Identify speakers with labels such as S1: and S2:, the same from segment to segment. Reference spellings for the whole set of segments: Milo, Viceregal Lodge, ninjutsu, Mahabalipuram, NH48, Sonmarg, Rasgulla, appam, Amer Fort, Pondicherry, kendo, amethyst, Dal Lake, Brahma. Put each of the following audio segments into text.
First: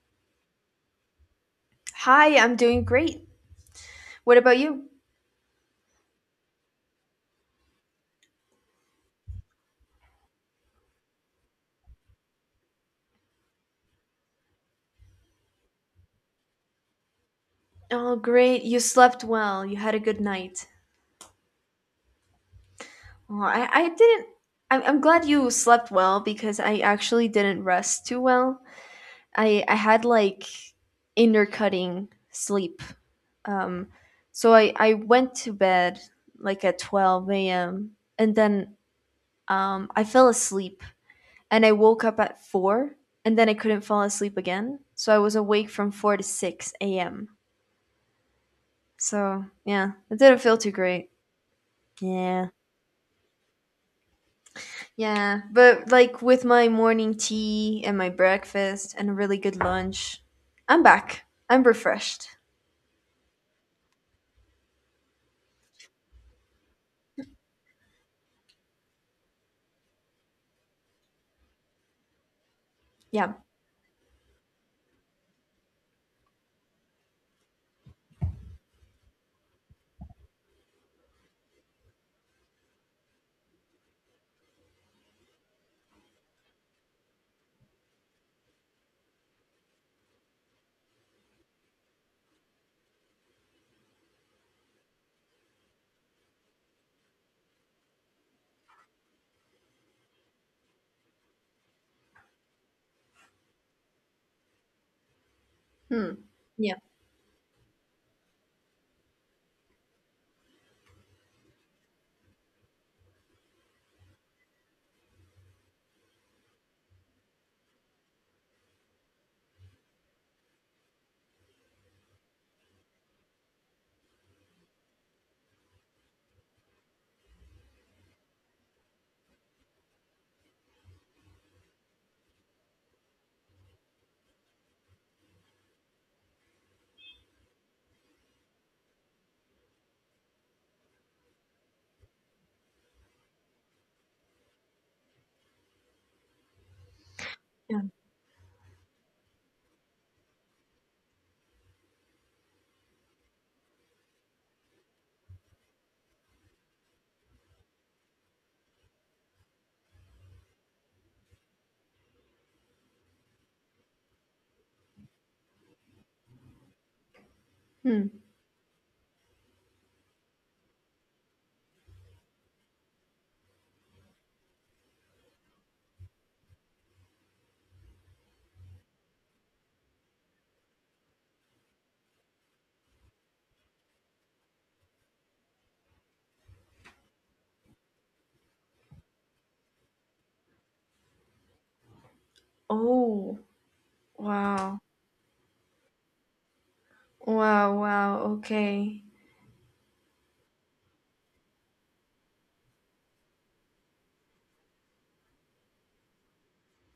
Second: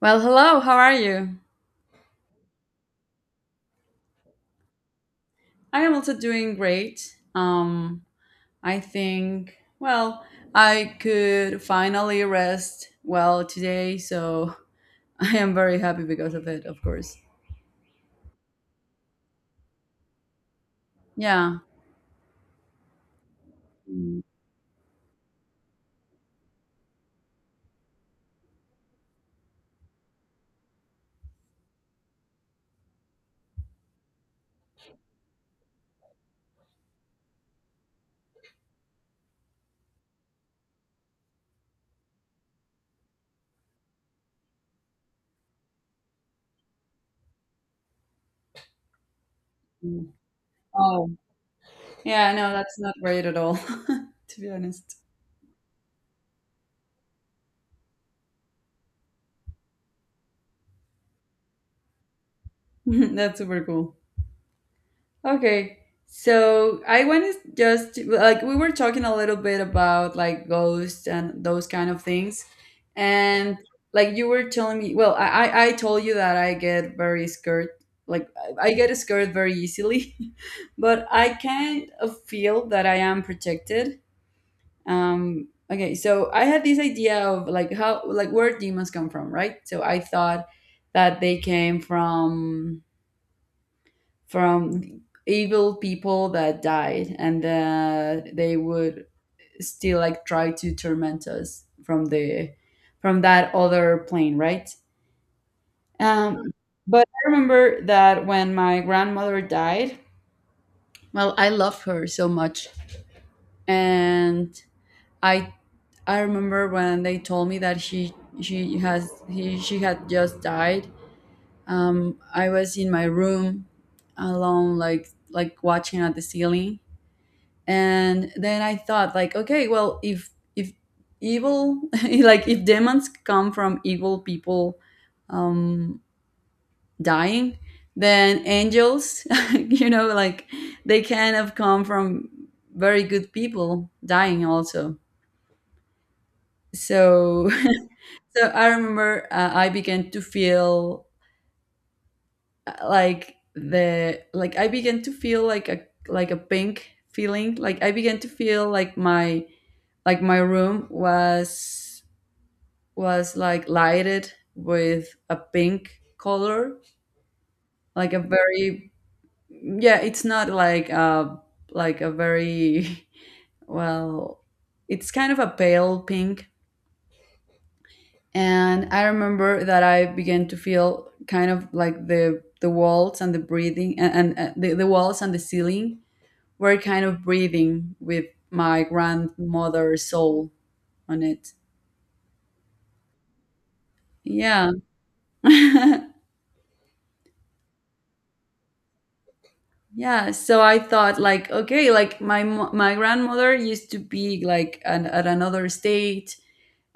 S1: Well, hello, how are you?
S2: Hi, I'm doing great. What about you?
S1: I am also doing great. I think, I could finally rest well today, so I am very happy because of it, of course.
S2: Oh, great. You slept well. You had a good night.
S1: Yeah.
S2: Oh, I
S1: Mm,
S2: didn't. I'm glad you slept well because I actually didn't rest too well. I had like intercutting sleep. Um, so I went to bed like at 12 a.m. and then I fell asleep and I woke up at 4, and then I couldn't fall asleep again. So I was awake from 4 to 6 a.m. So yeah,
S1: mm.
S2: it didn't feel too
S1: Oh,
S2: great.
S1: yeah,
S2: Yeah.
S1: no, that's not great at all, to be honest.
S2: Yeah, but like with my morning tea and my breakfast and a really good lunch, I'm back. I'm refreshed.
S1: That's super cool. Okay. So I want to just like we were talking a little bit about like ghosts and those kind of things.
S2: Yeah.
S1: And like you were telling me, well, I told you that I get very scared. Like I get scared very easily, but I kind of feel that I am protected. Okay, so I had this idea of like how like where demons come from, right? So I thought that they came from from evil people that died, and they would still like try to torment us from the from that other plane, right?
S2: Hmm.
S1: um
S2: Yeah.
S1: but I remember that when my grandmother died, well, I love her so much, and i I remember when they told me that she had just died. I was in my room alone, like watching at the ceiling. And then I thought like, okay, well, if evil, like if demons come from evil people um dying, then angels, you know, like they can have come from very good people dying also, so.
S2: Yeah.
S1: So I remember, I began to feel, like the like I began to feel like a, like a pink feeling, like I began to feel like my room was like lighted with a pink color,
S2: Hmm.
S1: like a very, yeah, it's not like a, like a very, well, it's kind of a pale pink. And I remember that I began to feel kind of like the walls and the breathing, the walls and the ceiling were kind of breathing with my grandmother's soul on it.
S2: Oh,
S1: Yeah.
S2: wow. Wow, wow. Okay.
S1: Yeah, so I thought like, okay, like my grandmother used to be like an, at another state,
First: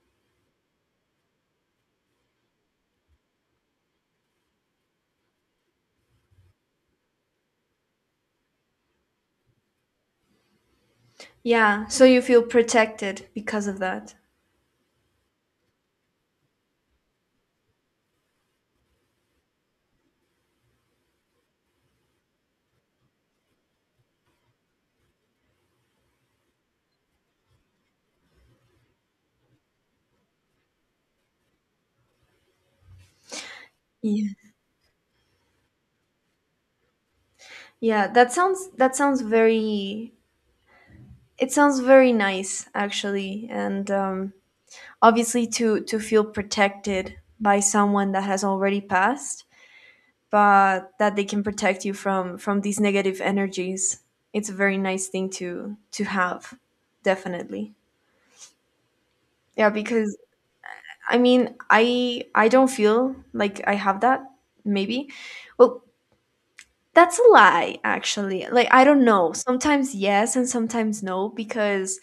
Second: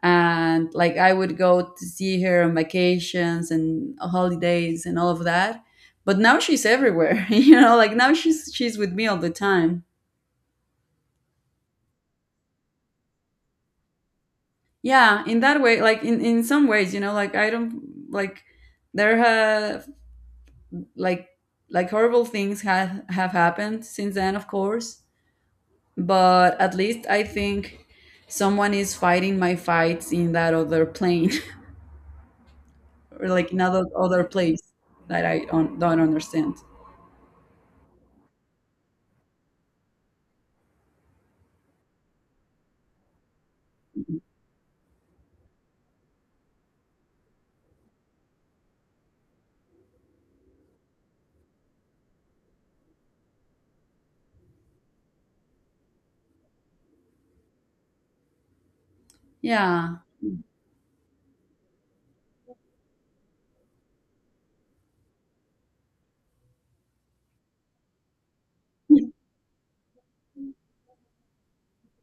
S1: and like I would go to see her on vacations and holidays and all of that. But now she's everywhere, you know. Like now she's with me all the time.
S2: Yeah. So you feel protected because of that.
S1: Yeah, in that way, like in some ways, you know, like I don't, like there have, like like horrible things have happened since then, of course, but at least I think someone is fighting my fights in that other plane, or like in other
S2: Yeah.
S1: place that I don't understand.
S2: Yeah, that sounds, that sounds very, it sounds very nice actually. And obviously to feel protected by someone that has already passed, but that they can protect you from these negative energies, it's a very nice thing to have, definitely. Yeah,
S1: Yeah.
S2: because I mean I don't feel like I have that. Maybe, well, that's a lie actually. Like I don't know, sometimes yes and sometimes no, because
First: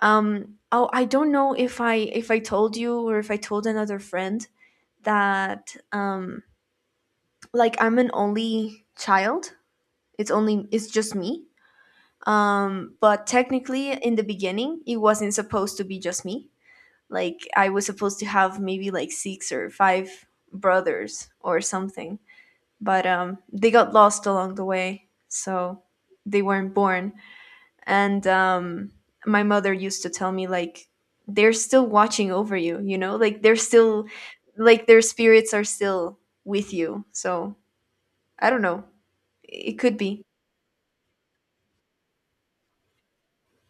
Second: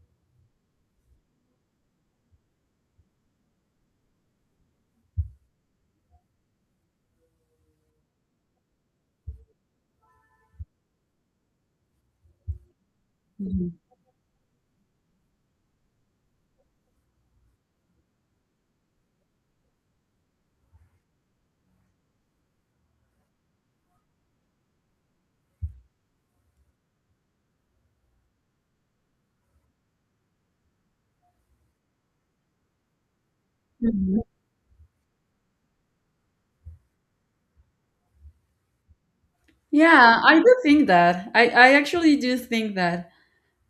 S2: oh, I don't know if I told you or if I told another friend that like I'm an only child. It's only, it's just me. But
S1: Mhm.
S2: technically, in the beginning, it wasn't supposed to be just me. Like, I was supposed to have maybe like six or five brothers or something. But they got lost along the way. So they weren't born. And my mother used to tell me, like, they're still watching over you, you know? Like, they're still,
S1: Mhm.
S2: like, their spirits are still with you. So I don't know. It could
S1: Yeah,
S2: be.
S1: I do think that. I actually do think that.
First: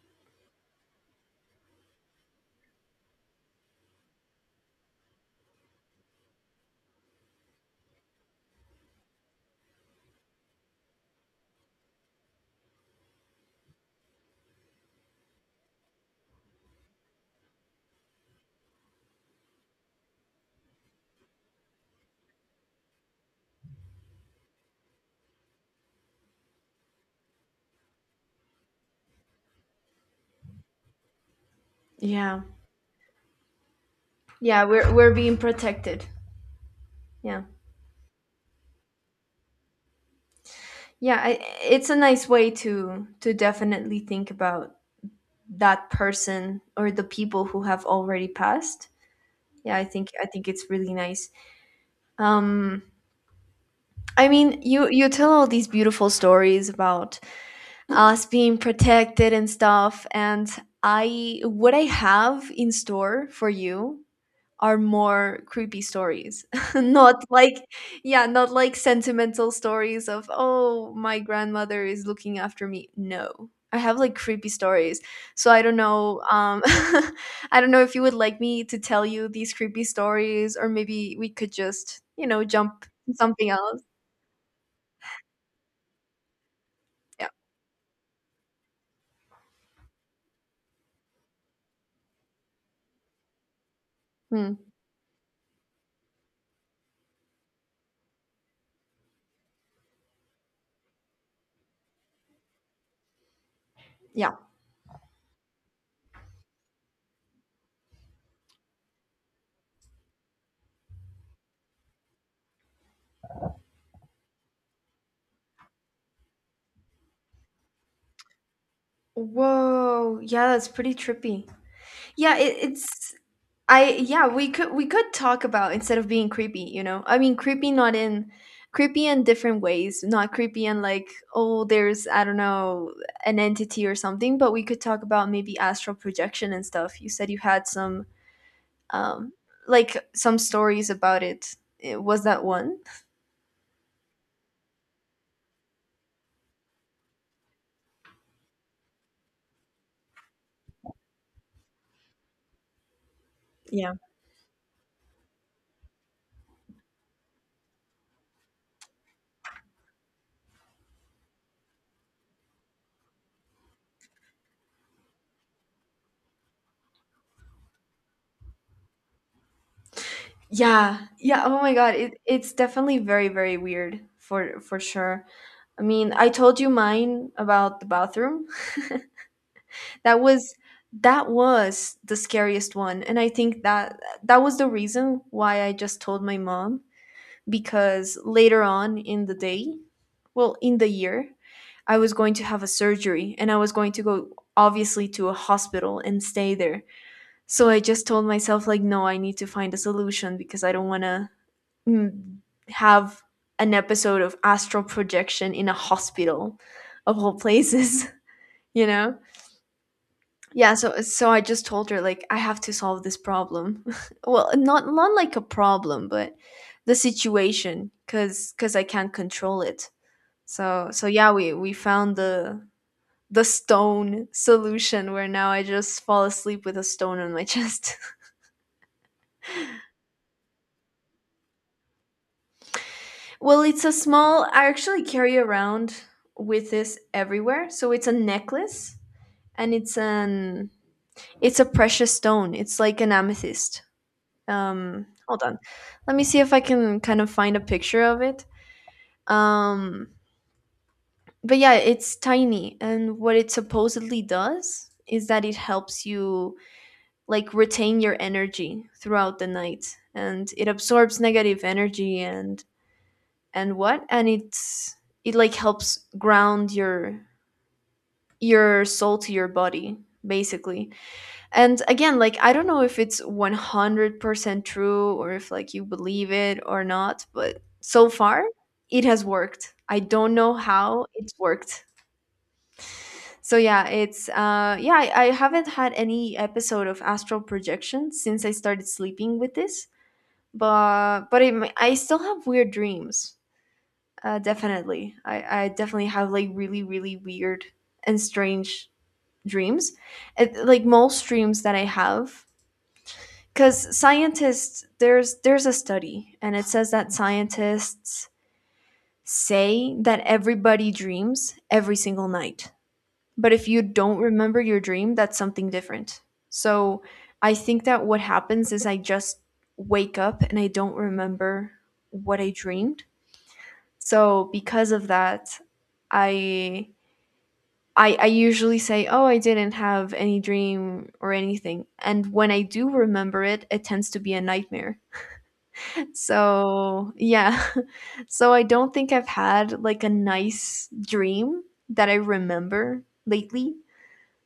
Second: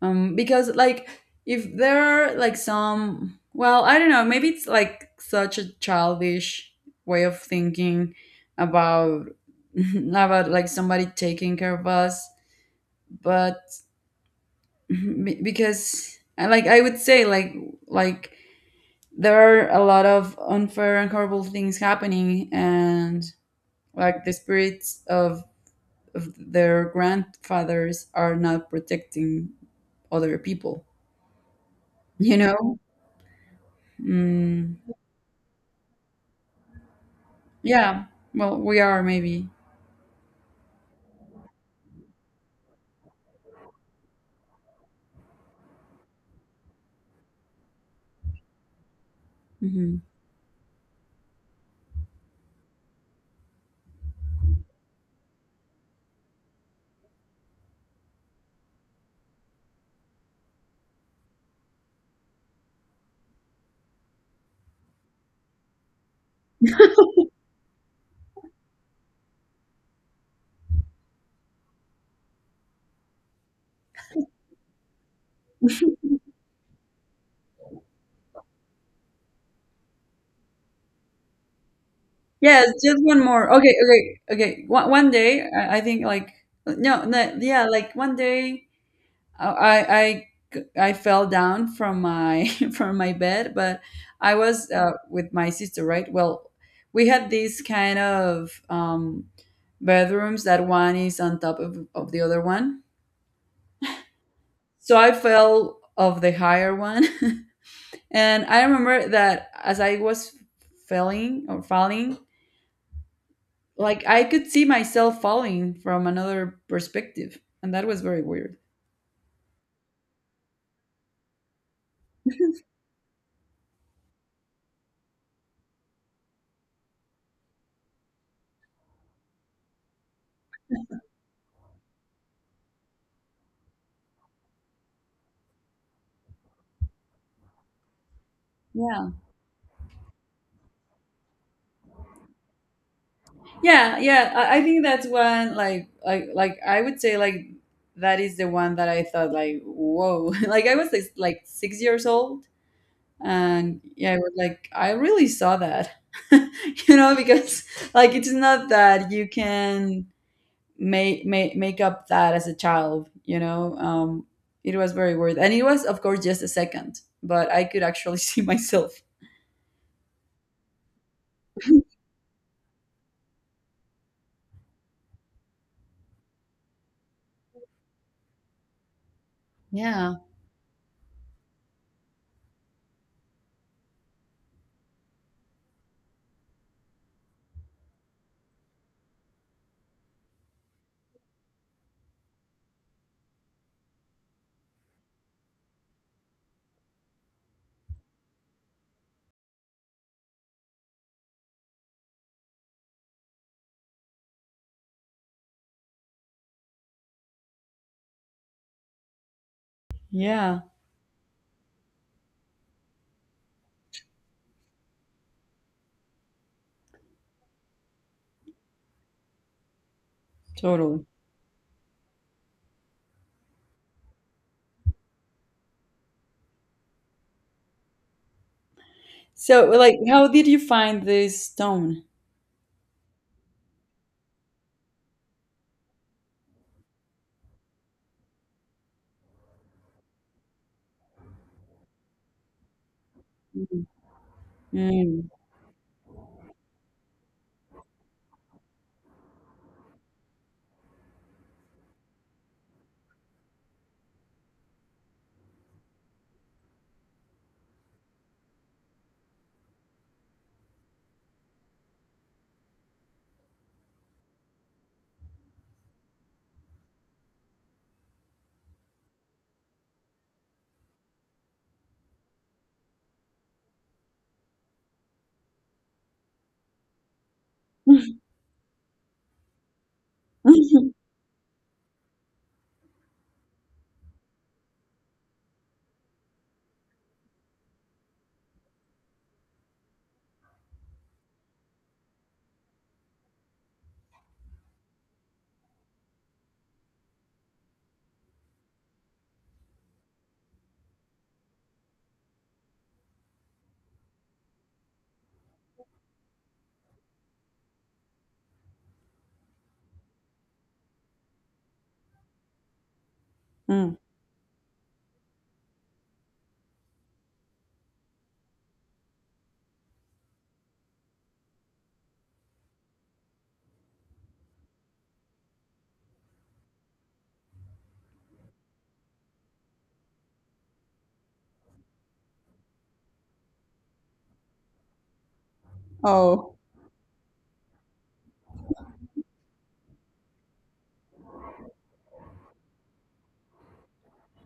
S1: Because like if there are like some, well, I don't know, maybe it's like such a childish way of thinking about, about like somebody taking care of us, but Be- because like I would say like there are a lot of unfair and horrible things happening, and like the spirits of their grandfathers are not protecting other people, you
S2: Yeah.
S1: know.
S2: Yeah,
S1: mm,
S2: we're being protected. Yeah.
S1: yeah, well, we are, maybe.
S2: Yeah, I, it's a nice way to definitely think about that person or the people who have already passed. Yeah, I
S1: Hmm.
S2: think it's really nice. Um, I mean, you tell all these beautiful stories about us being protected and stuff, and I, what I have in store for you are more creepy stories. Not like, yeah, not like sentimental stories of oh my grandmother is looking after me. No, I have like creepy stories, so I don't know. I don't know if you would like me to tell you these creepy stories, or maybe we could just, you know,
S1: Yes,
S2: jump
S1: just
S2: to
S1: one
S2: something
S1: more. Okay,
S2: else.
S1: okay, okay. One, one day I think like, no,
S2: Yeah.
S1: no, yeah, like one day I I fell down from my from my bed, but I
S2: Hmm.
S1: was, with my sister, right? Well, we had these kind of, bedrooms that one is on top of the other one.
S2: Yeah.
S1: So I fell of the higher one, and I remember that as I was falling or falling, like I could see myself falling from another perspective, and that was very weird.
S2: Whoa, yeah, that's pretty trippy. Yeah, it's I, yeah, we could, we could talk about, instead of being creepy, you know. I mean, creepy not in, creepy in different ways, not creepy and like oh, there's, I don't know, an entity or something, but we could talk about maybe astral projection and stuff. You said you had some
S1: Yeah.
S2: um like some stories about it. Eh, was that one?
S1: Yeah. I think that's one, like I would say like that is the one that I thought like whoa, like I was like 6 years old. And
S2: Yeah.
S1: yeah, I was like, I really saw that, you know, because like it's not that you can make up that as a child, you know. It was very weird, and it was of course just a second, but I could actually see myself.
S2: Yeah. Yeah, oh my God, it's definitely very very weird for sure. I mean, I told you mine about the bathroom.
S1: Yeah,
S2: That was, that was the scariest one, and I think that that was the reason why I just told my mom, because later on in the day, well, in the year, I was going to have a surgery and I was going to go obviously to a hospital and stay there. So I just told myself like, no, I need to find a solution, because I don't want to, mm, have an episode of astral projection in a hospital, of all places. You know.
S1: yeah,
S2: Yeah, so so I just told her like, I have to solve this problem. Well, not, not like a problem, but the situation, cuz I can't control it. So
S1: totally.
S2: so yeah, we found the stone solution where now I just fall asleep with a stone on my chest.
S1: So like, how did you find this stone?
S2: Well, it's a small, I actually carry around with this everywhere. So it's a necklace, and it's an, it's a precious stone. It's like an amethyst.
S1: Mhm. Mm.
S2: Hold on, let me see if I can kind of find a picture of it. um but yeah, it's tiny, and what it supposedly does is that it helps you like retain your energy throughout the night, and it absorbs negative energy, and what and it's, it like helps ground your soul to your body, basically. And again, like I don't know if it's 100% true or if like you believe it or not, but so far it has worked. I don't know how it's worked. So yeah, it's yeah, I haven't had any episode of astral projection since I started sleeping with this, but it, ma- I still have weird dreams. Definitely, I definitely have like really really weird and strange dreams. It, like most dreams that I have, because scientists, there's a study and it says that scientists say that everybody dreams every single night, but if you
S1: Mm.
S2: don't remember your dream, that's something different. So I think that what happens is I just wake up and I don't remember what I dreamed. So because of that, I, I usually say, oh, I didn't have any dream or anything. And when I do remember it, it tends to be a nightmare.
S1: Oh,
S2: So, yeah. So I don't think I've had like a nice dream that I remember lately.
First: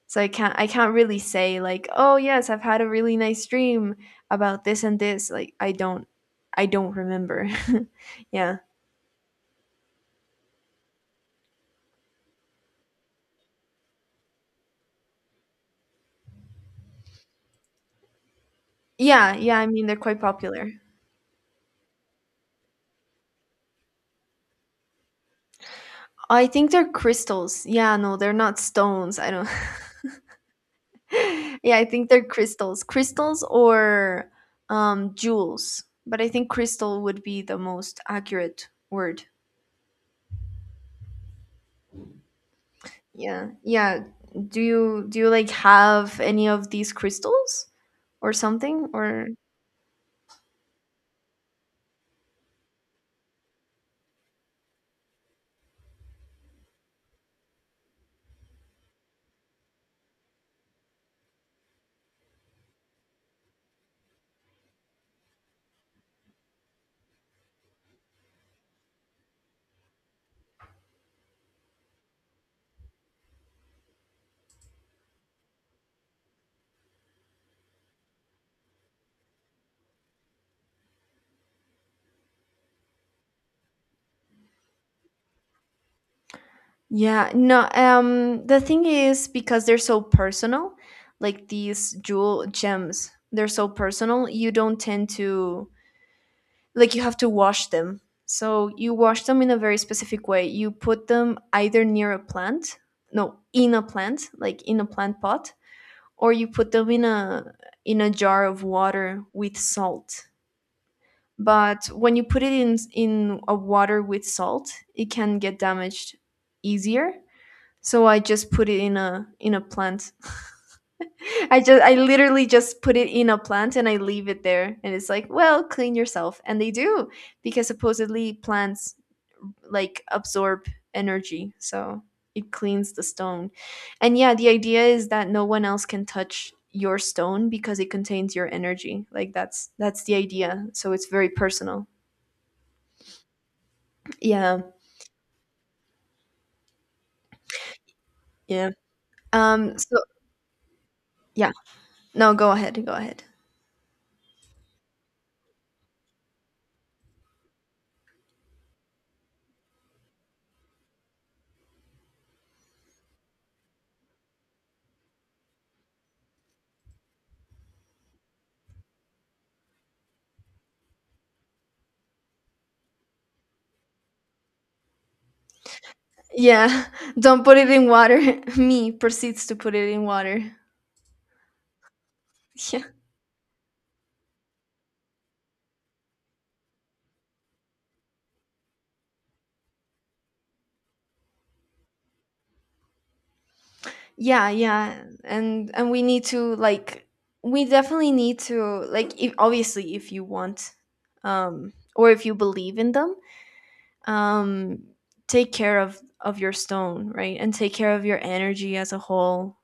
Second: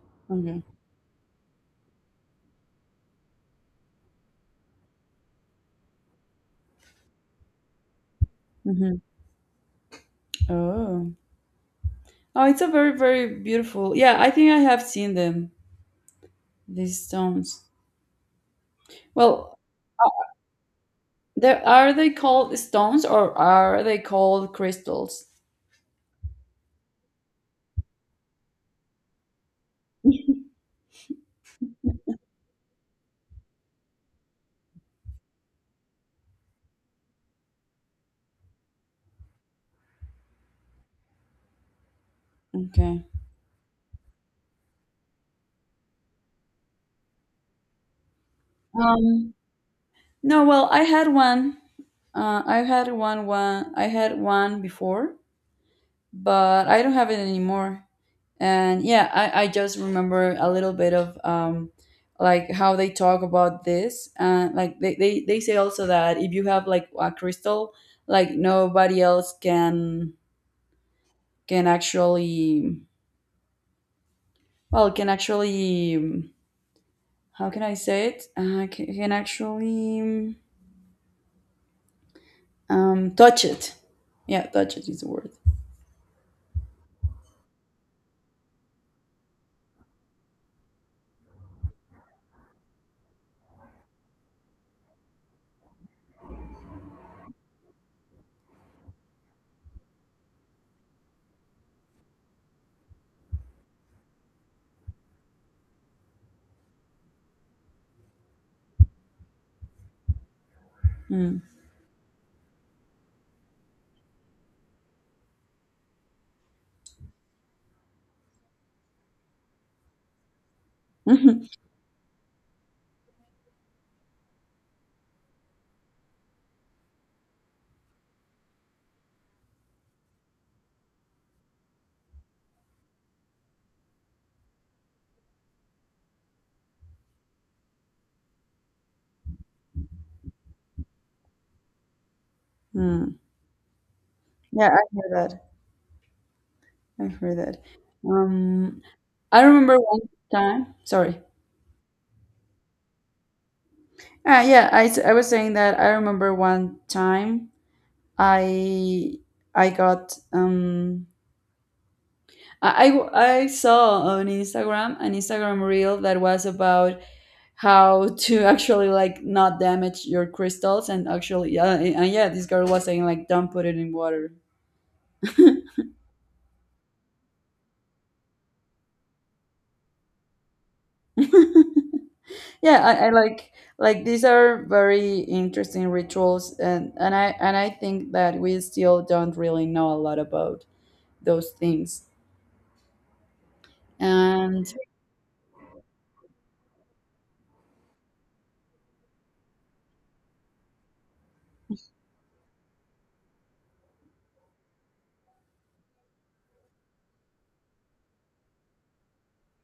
S2: So I can't,
S1: okay.
S2: I can't really say like, "Oh, yes, I've had a really nice dream about this and this." Like I don't, I don't remember. Yeah.
S1: Hmm. Oh. Oh, it's a very, very beautiful. Yeah, I think I have seen them, these stones.
S2: Yeah,
S1: Well,
S2: yeah, I mean they're quite
S1: uh,
S2: popular.
S1: there are they called stones, or are they called crystals?
S2: I think they're crystals. Yeah, no, they're not stones. I don't, yeah, I think they're crystals, crystals or jewels. But I think crystal would be the most accurate word.
S1: Okay.
S2: Yeah, yeah. Do you like have any of these crystals or something, or?
S1: Um, no, well, I had one. I had one before, but I don't have it anymore. And yeah, I just remember a little bit of, like how they talk about this, and like they say also that if you have like a crystal, like nobody else can actually well can actually, how can I say it, can actually, touch it. Yeah, touch it is the word.
S2: Yeah, no. The thing is because they're so personal, like these jewel gems, they're so personal. You don't tend to like, you have to wash them. So you wash them in a very specific way. You put them either near a plant, no, in a plant, like in a plant pot, or you put them in a, in a jar of water with salt.
S1: Mm.
S2: But when you put it in a water with salt, it can get damaged easier. So I just put it in a, in a plant. I just I literally just put it in a plant and I leave it there, and it's like, well, clean yourself. And they do, because supposedly plants like absorb energy. So it cleans the stone. And yeah, the idea is that no one else can touch your stone because it contains your energy. Like that's the idea. So it's very personal.
S1: Mm.
S2: Yeah.
S1: Yeah, I hear that. I hear that.
S2: Yeah.
S1: um, I remember
S2: Um so
S1: one time, sorry.
S2: yeah. No, go ahead. Go ahead.
S1: Yeah, I was saying that I remember one time I I got, I saw on Instagram an Instagram reel that was about how to actually like not damage your crystals. And actually, yeah, and yeah, this girl was saying like don't put it in water.
S2: Yeah. Don't put it in water. Me proceeds to put it in water.
S1: Yeah, I like these are very interesting rituals, and I think that we still don't really know a lot about those things,
S2: Yeah,
S1: and.
S2: yeah, and we need to like, we definitely need to like, if, obviously if you want or if you believe in them, um take care of your stone, right, and take care of your energy as a whole.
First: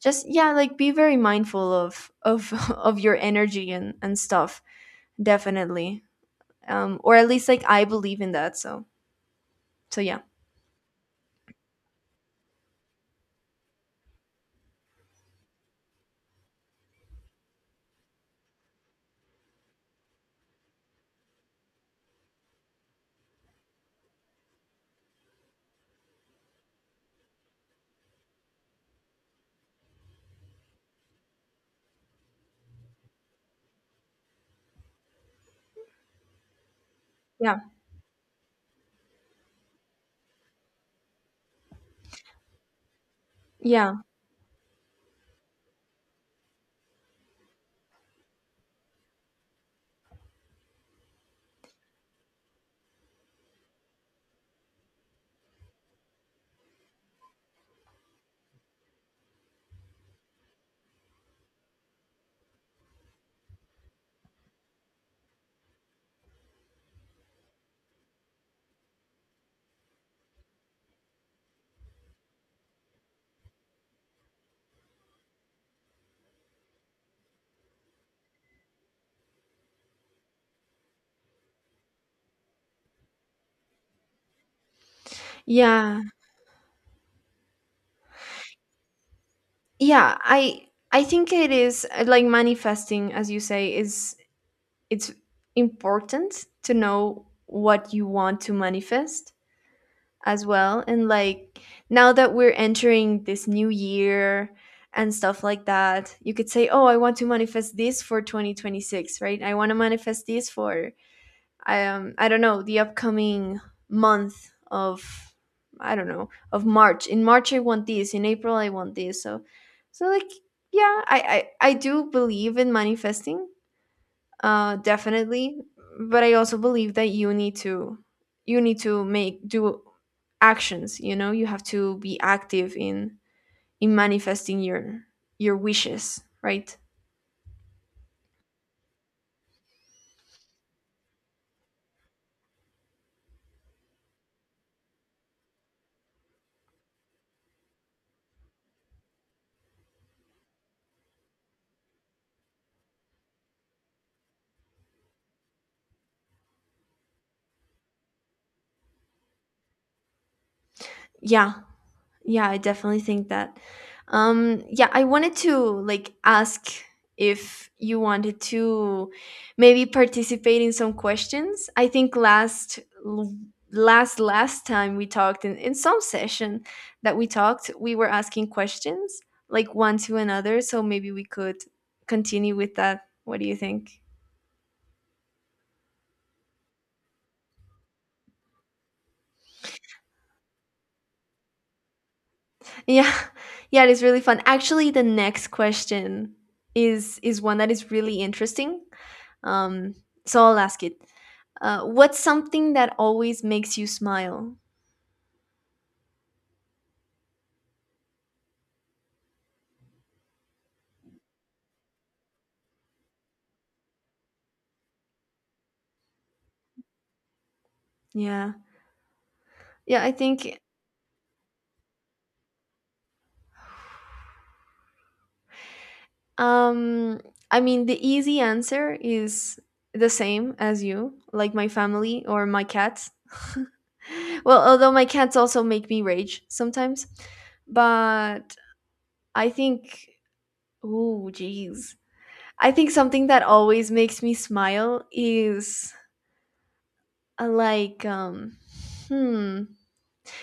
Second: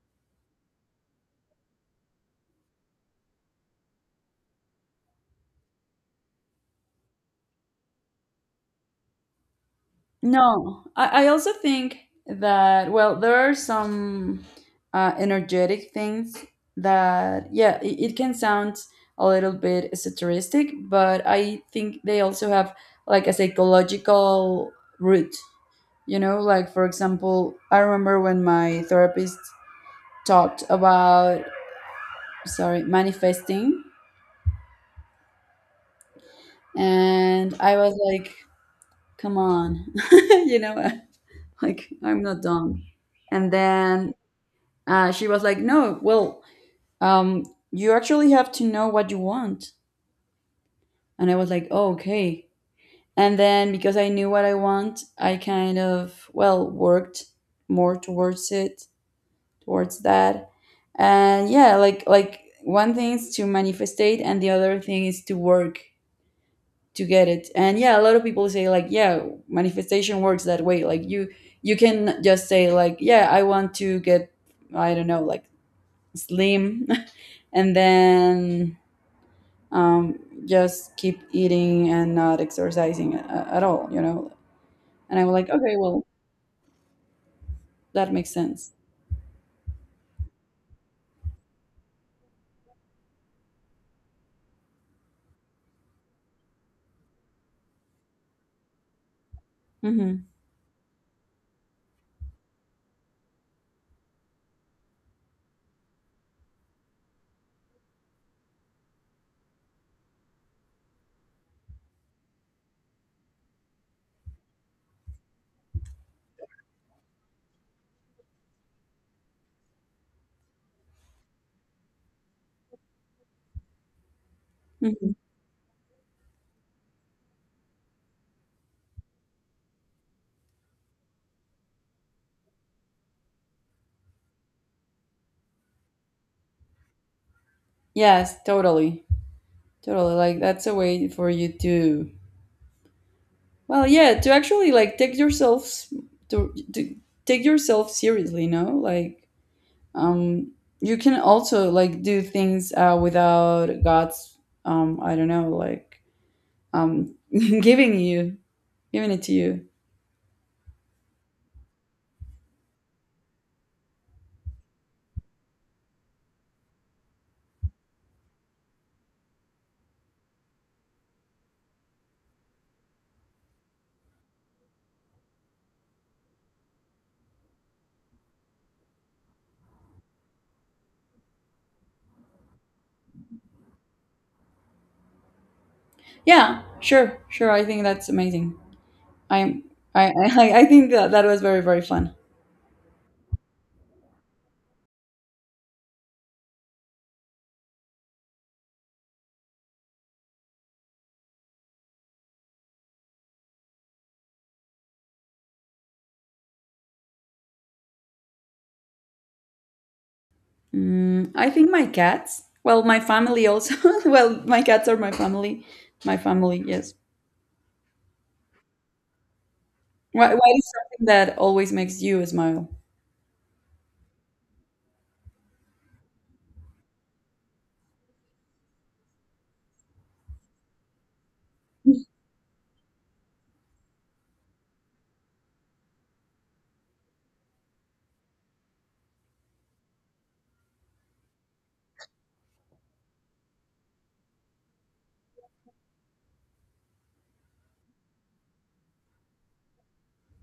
S2: Just yeah, like be very mindful of of your energy and stuff, definitely. Or at least like I believe in that, so so yeah.
S1: No, I also think that, well, there are some, energetic things that, yeah, it can sound a little bit esoteric, but I think they also have like a psychological root, you know? Like, for example, I remember when my therapist talked about, sorry, manifesting, and
S2: Yeah.
S1: I was like, come on, you know, like, I'm not dumb. And
S2: Yeah.
S1: then, she was like, no, well, um, you actually have to know what you want. And I was like, oh, okay. And then because I knew what I want, I kind of, well, worked more towards it, towards that. And yeah, like one thing is to manifestate and the other thing is to work to get it. And yeah, a lot of people say like, yeah, manifestation works that way. Like you can just say like, yeah, I want to get, I don't know, like slim, and then, um, just keep eating and not exercising at all, you know. And I'm like, okay,
S2: Yeah.
S1: well, that makes sense.
S2: Yeah, I think it is like manifesting, as you say, is it's important to know what you want to manifest
S1: Hmm.
S2: as well. And like now that we're entering this new year and stuff like that, you could say oh, I want to manifest this for 2026, right, I want to manifest this for, I don't know, the upcoming month of, I don't know, of March. In March I want this. In April I want this. So so like, yeah, I I do believe in manifesting.
S1: Hmm.
S2: Definitely, but I also believe that you need to, you need to make, do actions. You know, you have to be active in manifesting your wishes. Right?
S1: Yes, totally. Totally, like that's a way for you to, well, yeah, to actually like take yourselves to take yourself seriously, no? Like, um you can also like do things, without god's, I don't know, like, um giving you giving it to you.
S2: Yeah. Yeah, I definitely think that. Yeah, I wanted to like ask if you wanted to maybe participate in some questions. I think last, last time we talked in some session that we talked, we were asking questions like one to another, so maybe we could continue with that. What do you think?
S1: Yeah, sure, sure. I think that's amazing. I'm, I, I think that, that was very, very fun.
S2: Yeah. Yeah, it is really fun. Actually, the next question is one that is really interesting. Um, so I'll ask it. What's something that always makes you smile?
S1: Mm, I think my cats. Well, my family also. Well, my cats are my family. My family, yes.
S2: Yeah. Yeah, I
S1: Why
S2: think
S1: is something that always makes you smile?
S2: um I mean the easy answer is the same as you, like my family or my cats. Well, although my cats also make me rage sometimes, but I think ooh, jeez. I think something that always makes me smile is uh, like um hmm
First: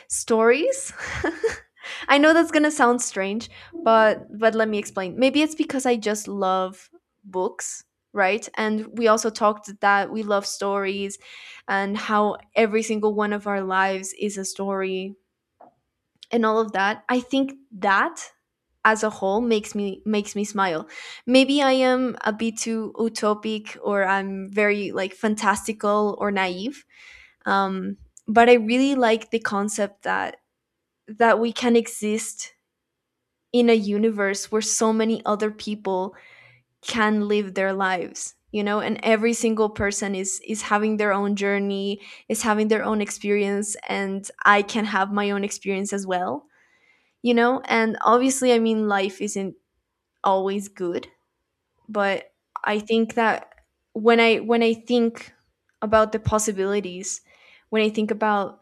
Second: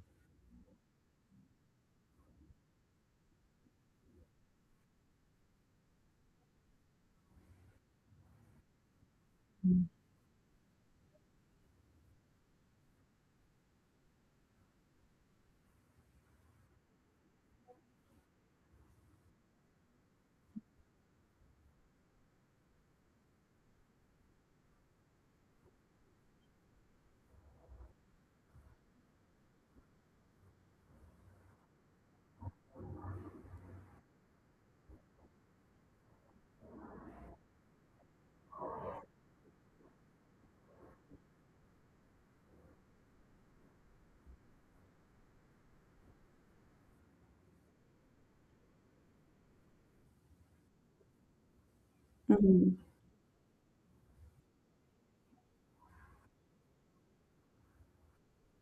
S2: stories. I know that's gonna sound strange, but let me explain. Maybe it's because I just love books, right? And we also talked that we love stories, and how every single one of our lives is a story, and all of that. I think that as a whole makes me smile. Maybe I am a bit too utopic, or I'm very like fantastical or naive. um, but I really like the concept that we can exist in a universe where so many other people can live their lives and every single person is having their own journey, is having their own experience, and I can have my own experience as well. And obviously, I mean, life isn't always good. But
S1: Mhm.
S2: I think that when I think about the possibilities, when I think about,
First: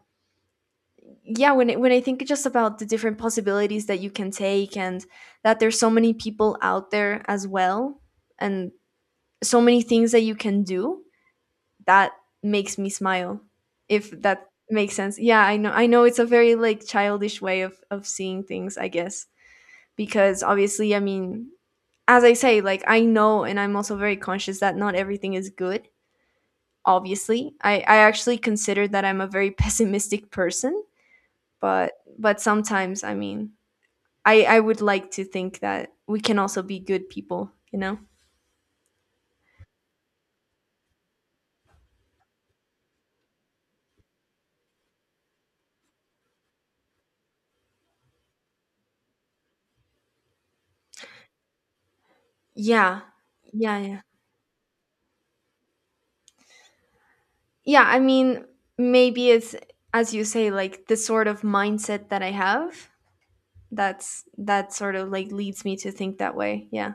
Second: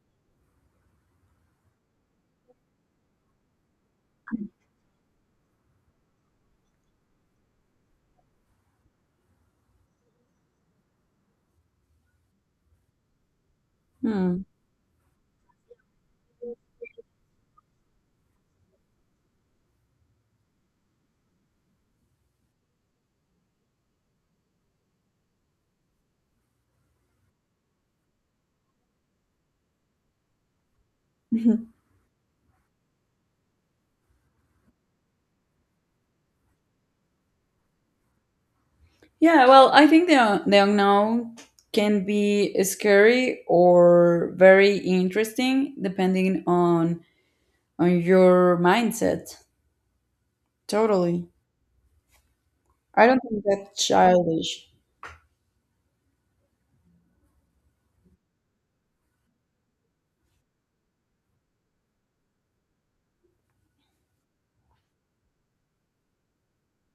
S2: yeah, when I think just about the different possibilities that you can take, and that there's so many people out there as well, and so many things that you can do, that makes me smile, if
S1: Hmm.
S2: that makes sense. Yeah, I know it's a very like childish way of seeing things, I guess. Because obviously, I mean, as I say, like, I know, and I'm also very conscious that not everything is good. Obviously, I actually consider that I'm a very pessimistic person. But sometimes, I mean, I would like to think that we can also be good people, you know?
S1: Yeah, well, I think the unknown can be scary or very interesting depending on your mindset. Totally.
S2: Yeah.
S1: I don't think
S2: Yeah,
S1: that's
S2: yeah.
S1: childish.
S2: Yeah, I mean, maybe it's, as you say, like, the sort of mindset that I have. That's that sort of like leads me to think that way. Yeah.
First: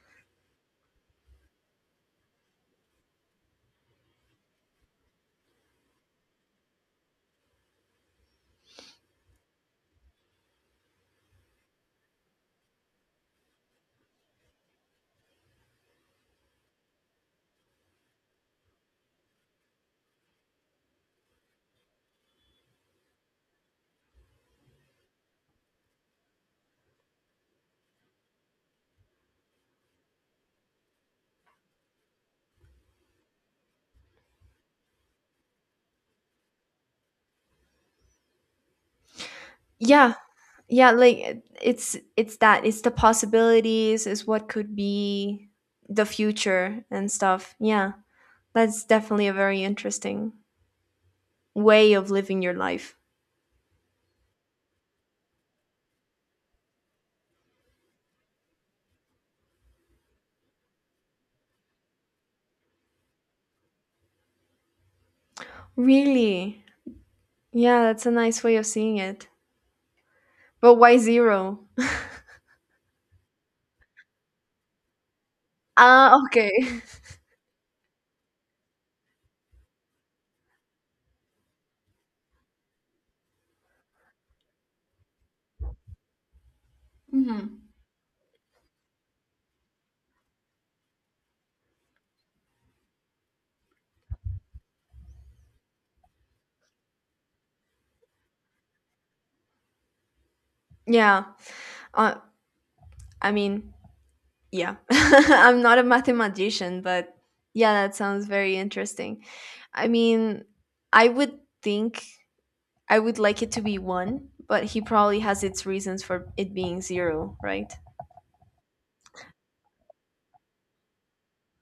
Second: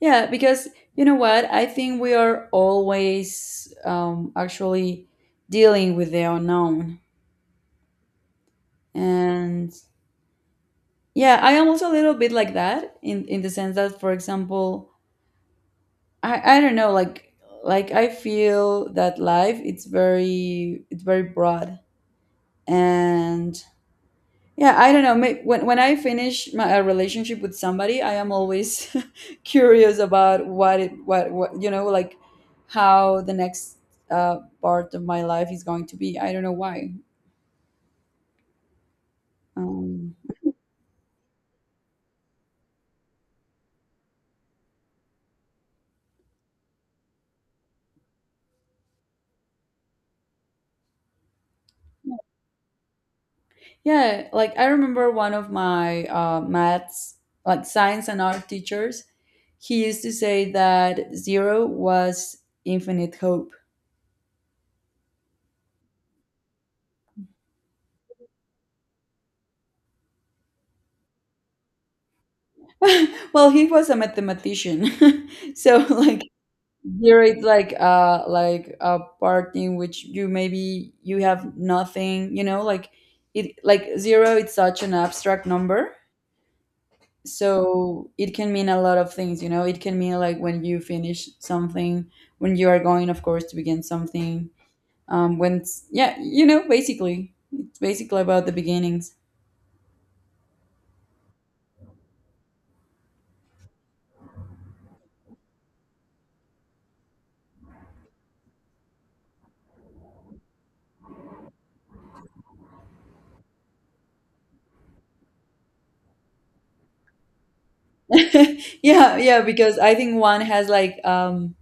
S1: Yeah, because you know what? I think we are always, actually dealing with the unknown. And yeah, I am also a little bit like that in the sense that, for example, I don't know, like I feel that life, it's very broad. And yeah, I don't know, when I finish my a relationship with somebody, I am always curious about what it what, you know, like how the next, part of my life is going to be, I don't know why. um,
S2: Yeah. Yeah, like it's that, it's the possibilities, is what could be the future and stuff. Yeah. That's definitely a very interesting way of living your life.
S1: Yeah, like I remember one of my, maths, like science and art teachers, he used to say that zero was infinite hope.
S2: Really? Yeah, that's a nice way of seeing it. But why zero?
S1: Well, he was a mathematician, so
S2: Ah,
S1: like
S2: okay.
S1: zero is like, like a part in which you maybe you have nothing, you know, like it like zero. It's such an abstract number, so it can mean a lot of things, you know. It can mean like when you finish something, when you are going, of course, to begin something, when it's, yeah, you know, basically it's basically about the beginnings.
S2: Yeah. Uh, I mean, yeah. I'm not a mathematician, but yeah, that sounds very interesting. I mean, I would think I would like it to be one, but he probably has its reasons for it being zero, right?
S1: Yeah, yeah, because I think one has like,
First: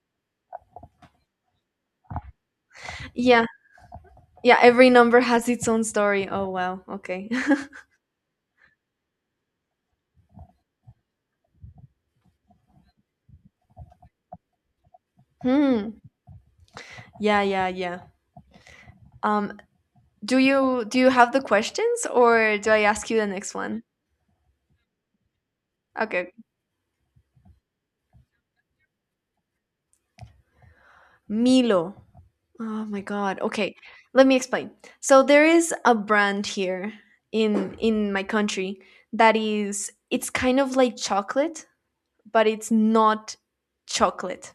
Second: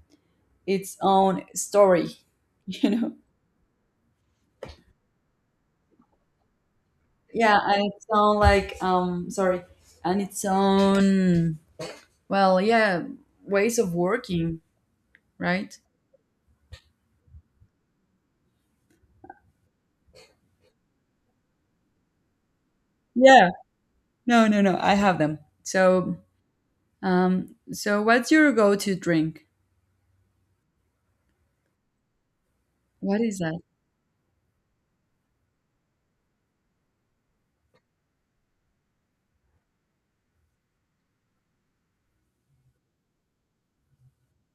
S1: its own story, you know.
S2: Yeah. Yeah, every number has its own story. Oh wow. Okay.
S1: Yeah, and its own like, sorry, and its own, well, yeah, ways of working, right?
S2: Hmm. Yeah, yeah, yeah. Um, do you have the questions, or do I ask you the
S1: Yeah,
S2: next one?
S1: no no no I have them, so.
S2: Okay.
S1: So what's your go-to drink?
S2: Milo. Oh my
S1: What is
S2: god.
S1: that?
S2: Okay, let me explain. So there is a brand here in my country that is, it's kind of like chocolate, but it's not chocolate.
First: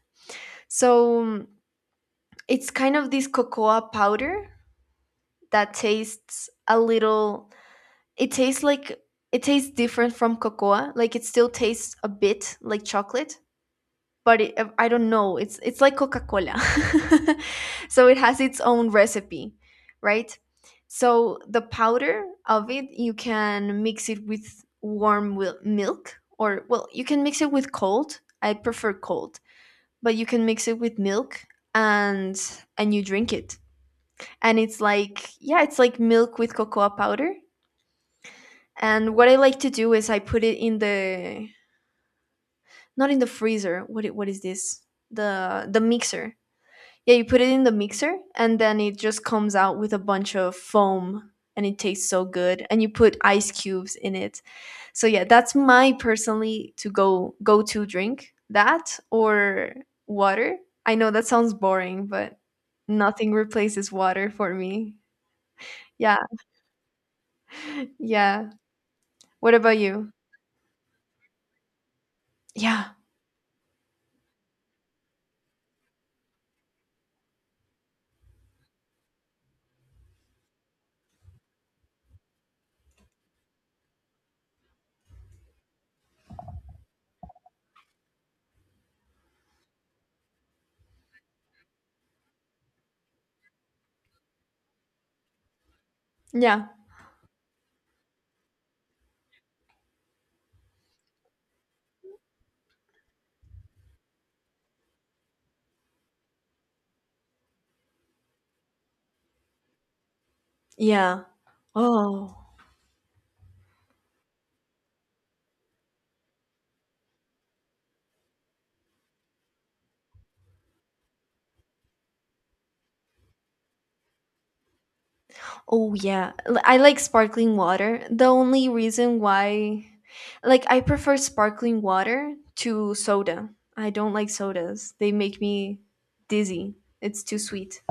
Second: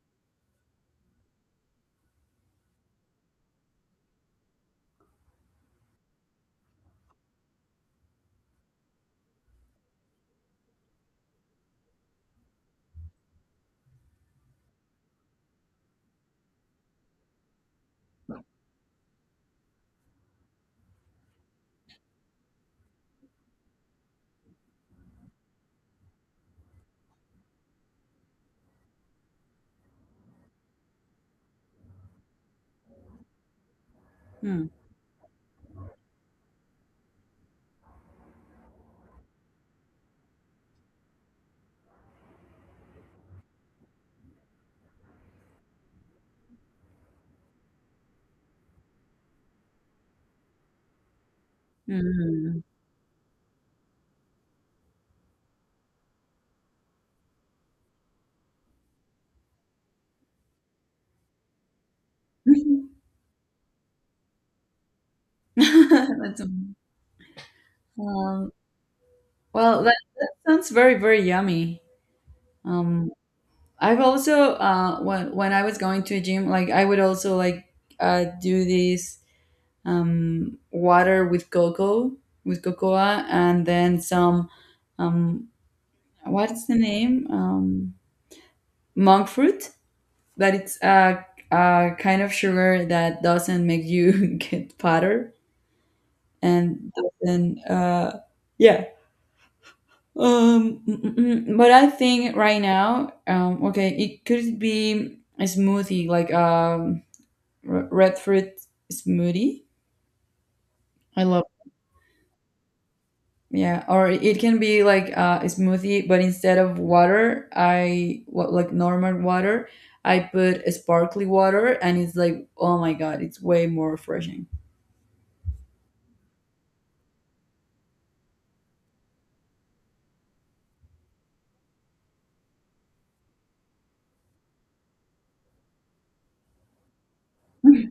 S2: So, it's kind of this cocoa powder that tastes a little, it tastes like, it tastes different from cocoa. Like, it still tastes a bit like chocolate, but it, I don't know. It's like Coca-Cola. So it has its own recipe, right? So the powder of it, you can mix it with warm milk, or well, you can mix it with cold. I prefer cold, but you can mix it with milk, and you drink it. And
S1: Hmm.
S2: it's like, yeah, it's like milk with cocoa powder. And what I like to do is I put it in the, not in the freezer. What is this? The mixer. Yeah, you put it in the mixer, and then it just comes out with a bunch of foam, and it tastes so
S1: Mm.
S2: good, and you put ice cubes in it. So yeah, that's my personally to go to drink. That or water. I know that sounds boring, but nothing replaces water for me. Yeah.
S1: That's,
S2: Yeah.
S1: um,
S2: What about
S1: well, that,
S2: you?
S1: that sounds very, very yummy.
S2: Yeah.
S1: Um, I've also, when I was going to a gym, like I would also like, do this, water with cocoa, and then some, um, what's the name? Monk fruit, but it's a kind of sugar that doesn't make you get fatter
S2: Yeah.
S1: and doesn't, yeah um mm, mm, mm. But I think right now, okay, it could be a smoothie like, red fruit smoothie, I
S2: Yeah.
S1: love.
S2: Oh.
S1: Yeah, or it can be like, a smoothie, but instead of water I what like normal water, I put a sparkly water, and it's like, oh my god, it's way more refreshing.
S2: Oh yeah, I like sparkling water. The only reason why, like, I prefer sparkling water to soda. I don't like sodas. They make me dizzy. It's too sweet.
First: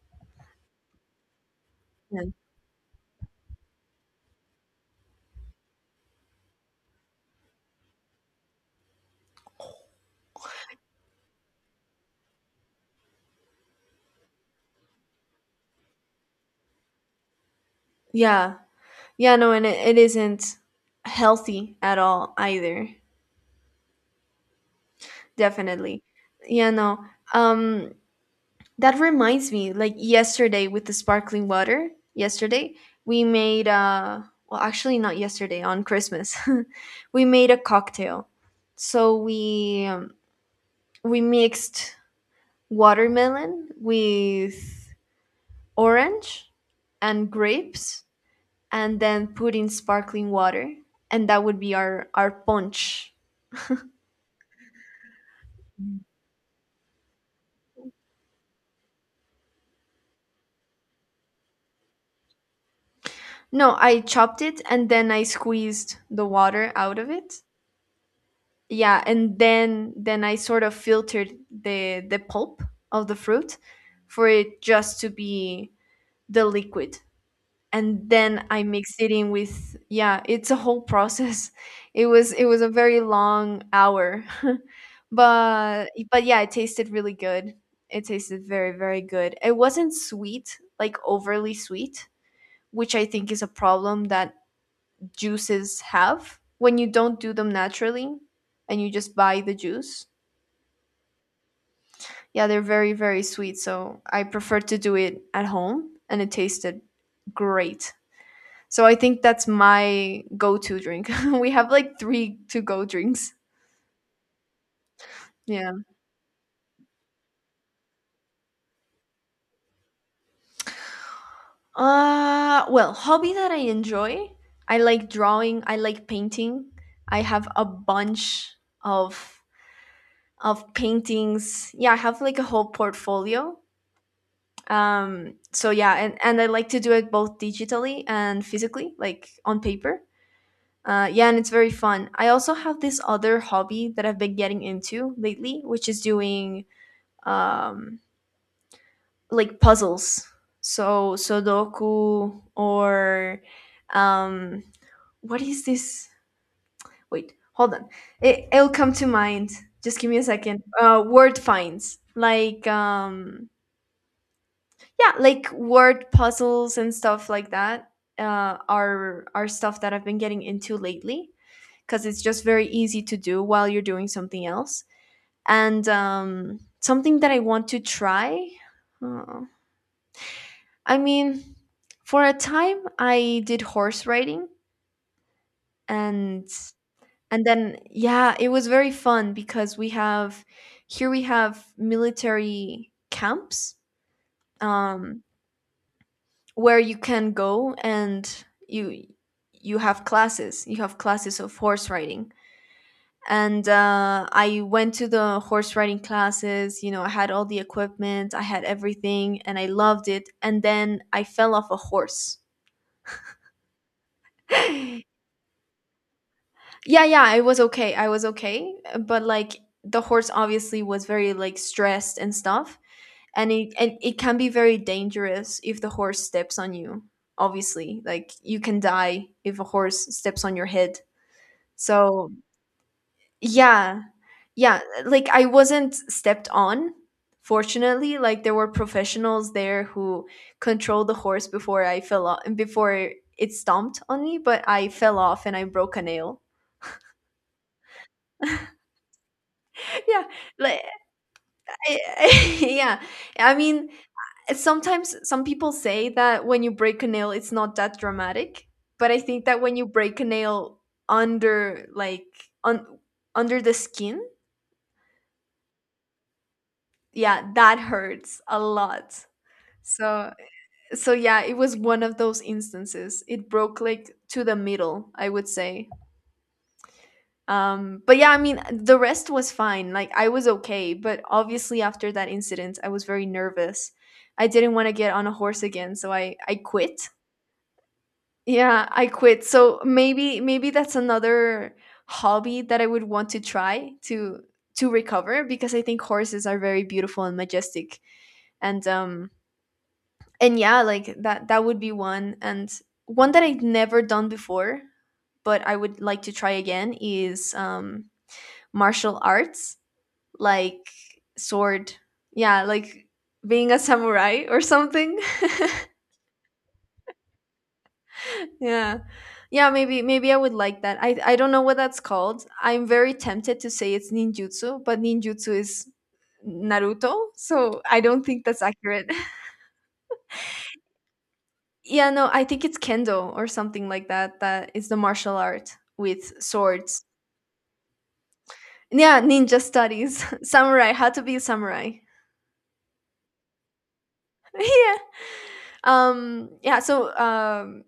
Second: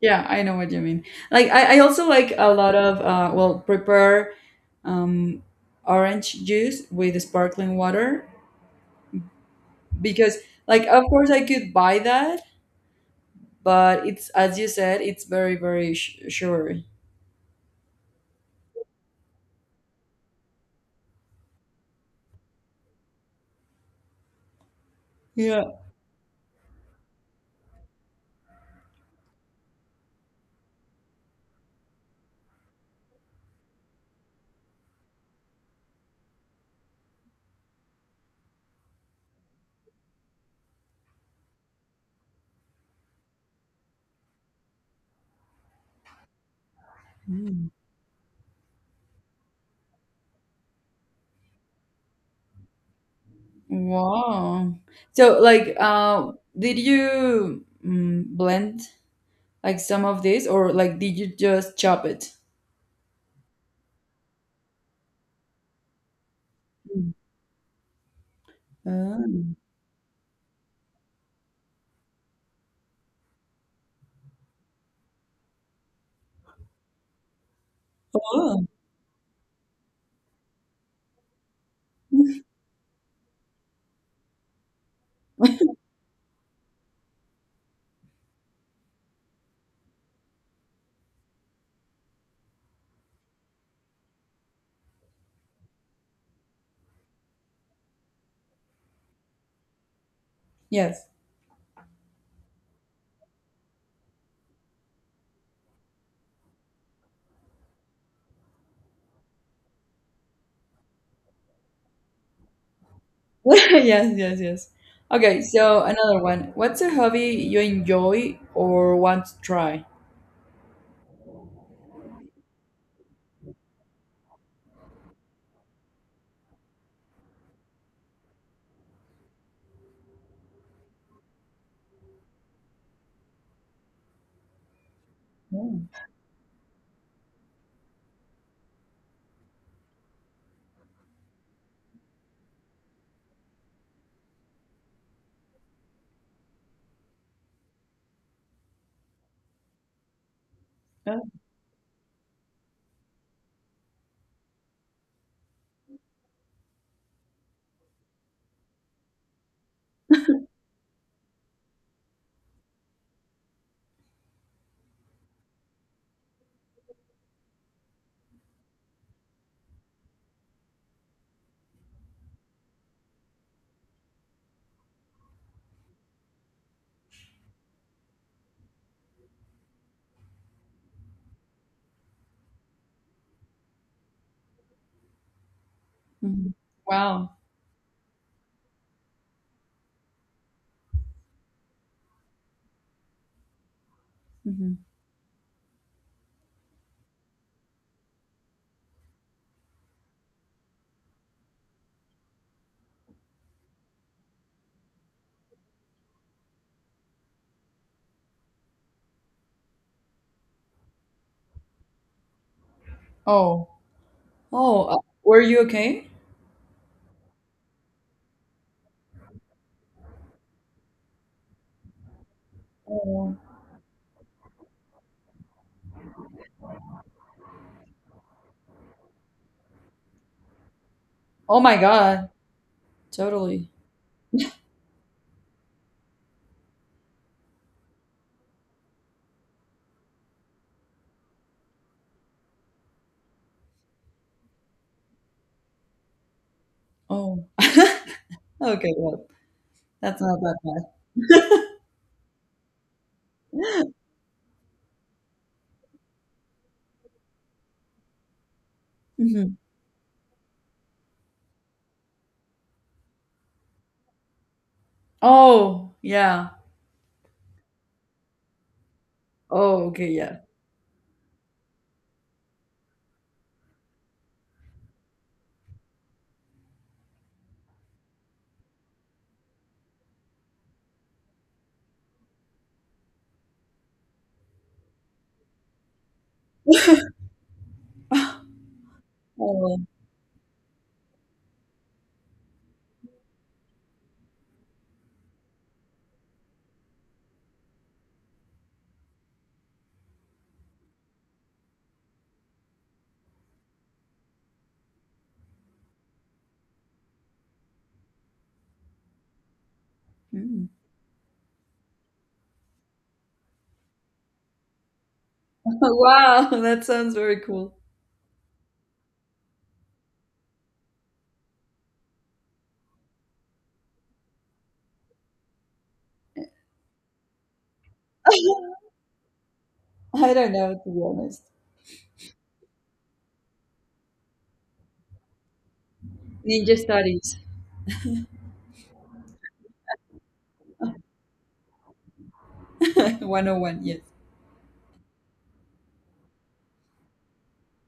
S1: Yeah, I know what you mean. Like I also
S2: Yeah,
S1: like a lot of, well prepare, um orange juice with sparkling water, because like of course I could buy that, but it's as you said, it's very sure.
S2: yeah, yeah. No, and it isn't healthy at all either.
S1: Yeah.
S2: Definitely. Yeah, no. Um, That reminds me, like yesterday with the sparkling water, yesterday we made well, actually not yesterday, on Christmas. We made a cocktail. So we, we mixed watermelon with orange and
S1: Mm.
S2: grapes, and then put in sparkling water, and that would be our punch.
S1: Wow. So like, did you, blend like some of this, or like did you just chop it?
S2: No, I chopped it, and then I squeezed the water out of
S1: Mm.
S2: it. Yeah, and
S1: Oh.
S2: then I sort of filtered the pulp of the fruit, for it just to be the liquid, and then I
S1: Oh.
S2: mixed it in with, yeah, it's a whole process. It was a very long hour. But yeah, it tasted really good. It tasted very, very good. It wasn't sweet, like overly sweet, which I think is a problem that juices have when you don't do them naturally and you just buy the juice.
S1: Yes.
S2: Yeah, they're very, very sweet. So I prefer to do it at home, and it tasted great. So I think that's my go to drink. We have like three to go drinks.
S1: Yes, yes, yes. Okay,
S2: Yeah.
S1: so another one. What's a hobby you enjoy or want to try?
S2: Uh, well, hobby that I enjoy. I like drawing, I like painting. I have a bunch of paintings. Yeah, I have like a whole portfolio. Um, so
S1: Oh,
S2: yeah, and I like to do it both digitally and physically, like on paper. Yeah, and it's very fun. I also have this other hobby that I've been getting into lately, which is doing, um, like, puzzles. So
S1: oh,
S2: Sudoku or, um, what is this? Wait, hold on. It'll come to mind. Just give me a second. Word finds, like, yeah, like word puzzles and stuff like that. Are stuff that I've been getting into lately, because it's just very easy to do while you're doing something else. And, something that I want to try. Uh, I mean, for a time I did horse riding, and
S1: mhm. Wow.
S2: then, yeah, it was very fun, because we have, here we have military camps,
S1: Mhm.
S2: um, where you can go, and you have classes. You have classes of horse riding, and I went to the horse riding classes, you know, I had all the equipment, I had everything, and I loved it. And then I fell off a horse.
S1: Oh, oh,
S2: Yeah.
S1: were you okay?
S2: Yeah, I was okay, I was okay, but like, the horse obviously was very like stressed and stuff,
S1: Oh,
S2: and it can be very dangerous if the horse steps on you. Obviously, like, you can die if a horse steps on your head.
S1: oh my God,
S2: So
S1: totally.
S2: yeah. Yeah, like, I wasn't stepped on, fortunately. Like, there were professionals there who controlled the horse before I fell off, before it stomped on me. But I fell off and I broke a nail.
S1: Oh, okay, well, that's
S2: Yeah,
S1: not that
S2: like,
S1: bad.
S2: I, yeah, I mean, sometimes some people say that when you break a nail, it's not that dramatic. But I think
S1: Mhm.
S2: that when you break a nail under like, on, under the skin,
S1: Oh, yeah.
S2: yeah, that hurts a lot.
S1: Oh, okay,
S2: So,
S1: yeah.
S2: so yeah, it was one of those instances. It broke like to the middle, I would say. Um, but yeah, I mean, the rest was fine, like I was okay. But obviously after that incident, I was very nervous. I didn't want to get on a horse again, so I quit. Yeah, I quit.
S1: Oh,
S2: So maybe, maybe that's another hobby that I would want to try to recover, because I think horses are very beautiful and majestic. And, um, and yeah, like, that that would be one. And one that I've never done before, but I would like to try again, is, um, martial arts.
S1: mhm.
S2: Like, sword. Yeah, like being a samurai or something.
S1: Wow, that sounds very cool.
S2: Yeah. Yeah, maybe, maybe I would like that. I don't know what that's called. I'm very tempted to say it's ninjutsu, but ninjutsu is Naruto, so I don't think that's accurate.
S1: I don't know, to be honest.
S2: Yeah, no, I think it's kendo or something like that. That is the martial art with
S1: Ninja
S2: swords.
S1: Studies
S2: Yeah, ninja studies, samurai, how to be a samurai.
S1: 101, yes.
S2: Yeah. Yeah. So,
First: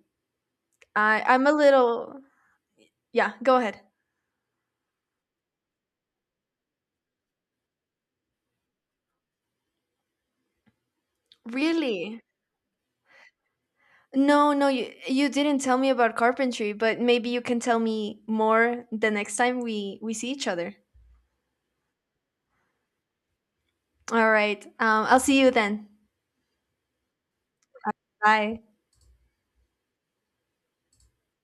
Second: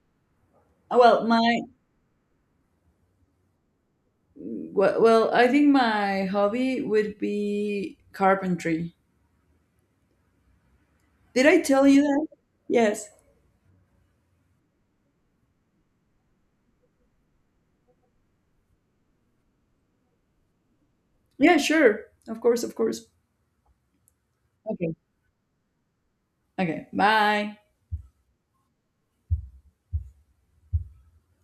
S1: Uh,
S2: I
S1: Well,
S2: I'm a
S1: my
S2: little. Yeah. Go ahead.
S1: well, well, I think my hobby would be carpentry. Did I tell you
S2: Really?
S1: that? Yes.
S2: No, no, you didn't tell me about carpentry, but maybe you can tell me more the next time we see each other.
S1: Yeah, sure. Of course, of course.
S2: All right.
S1: Okay.
S2: I'll see you then.
S1: Okay. Bye.
S2: Bye.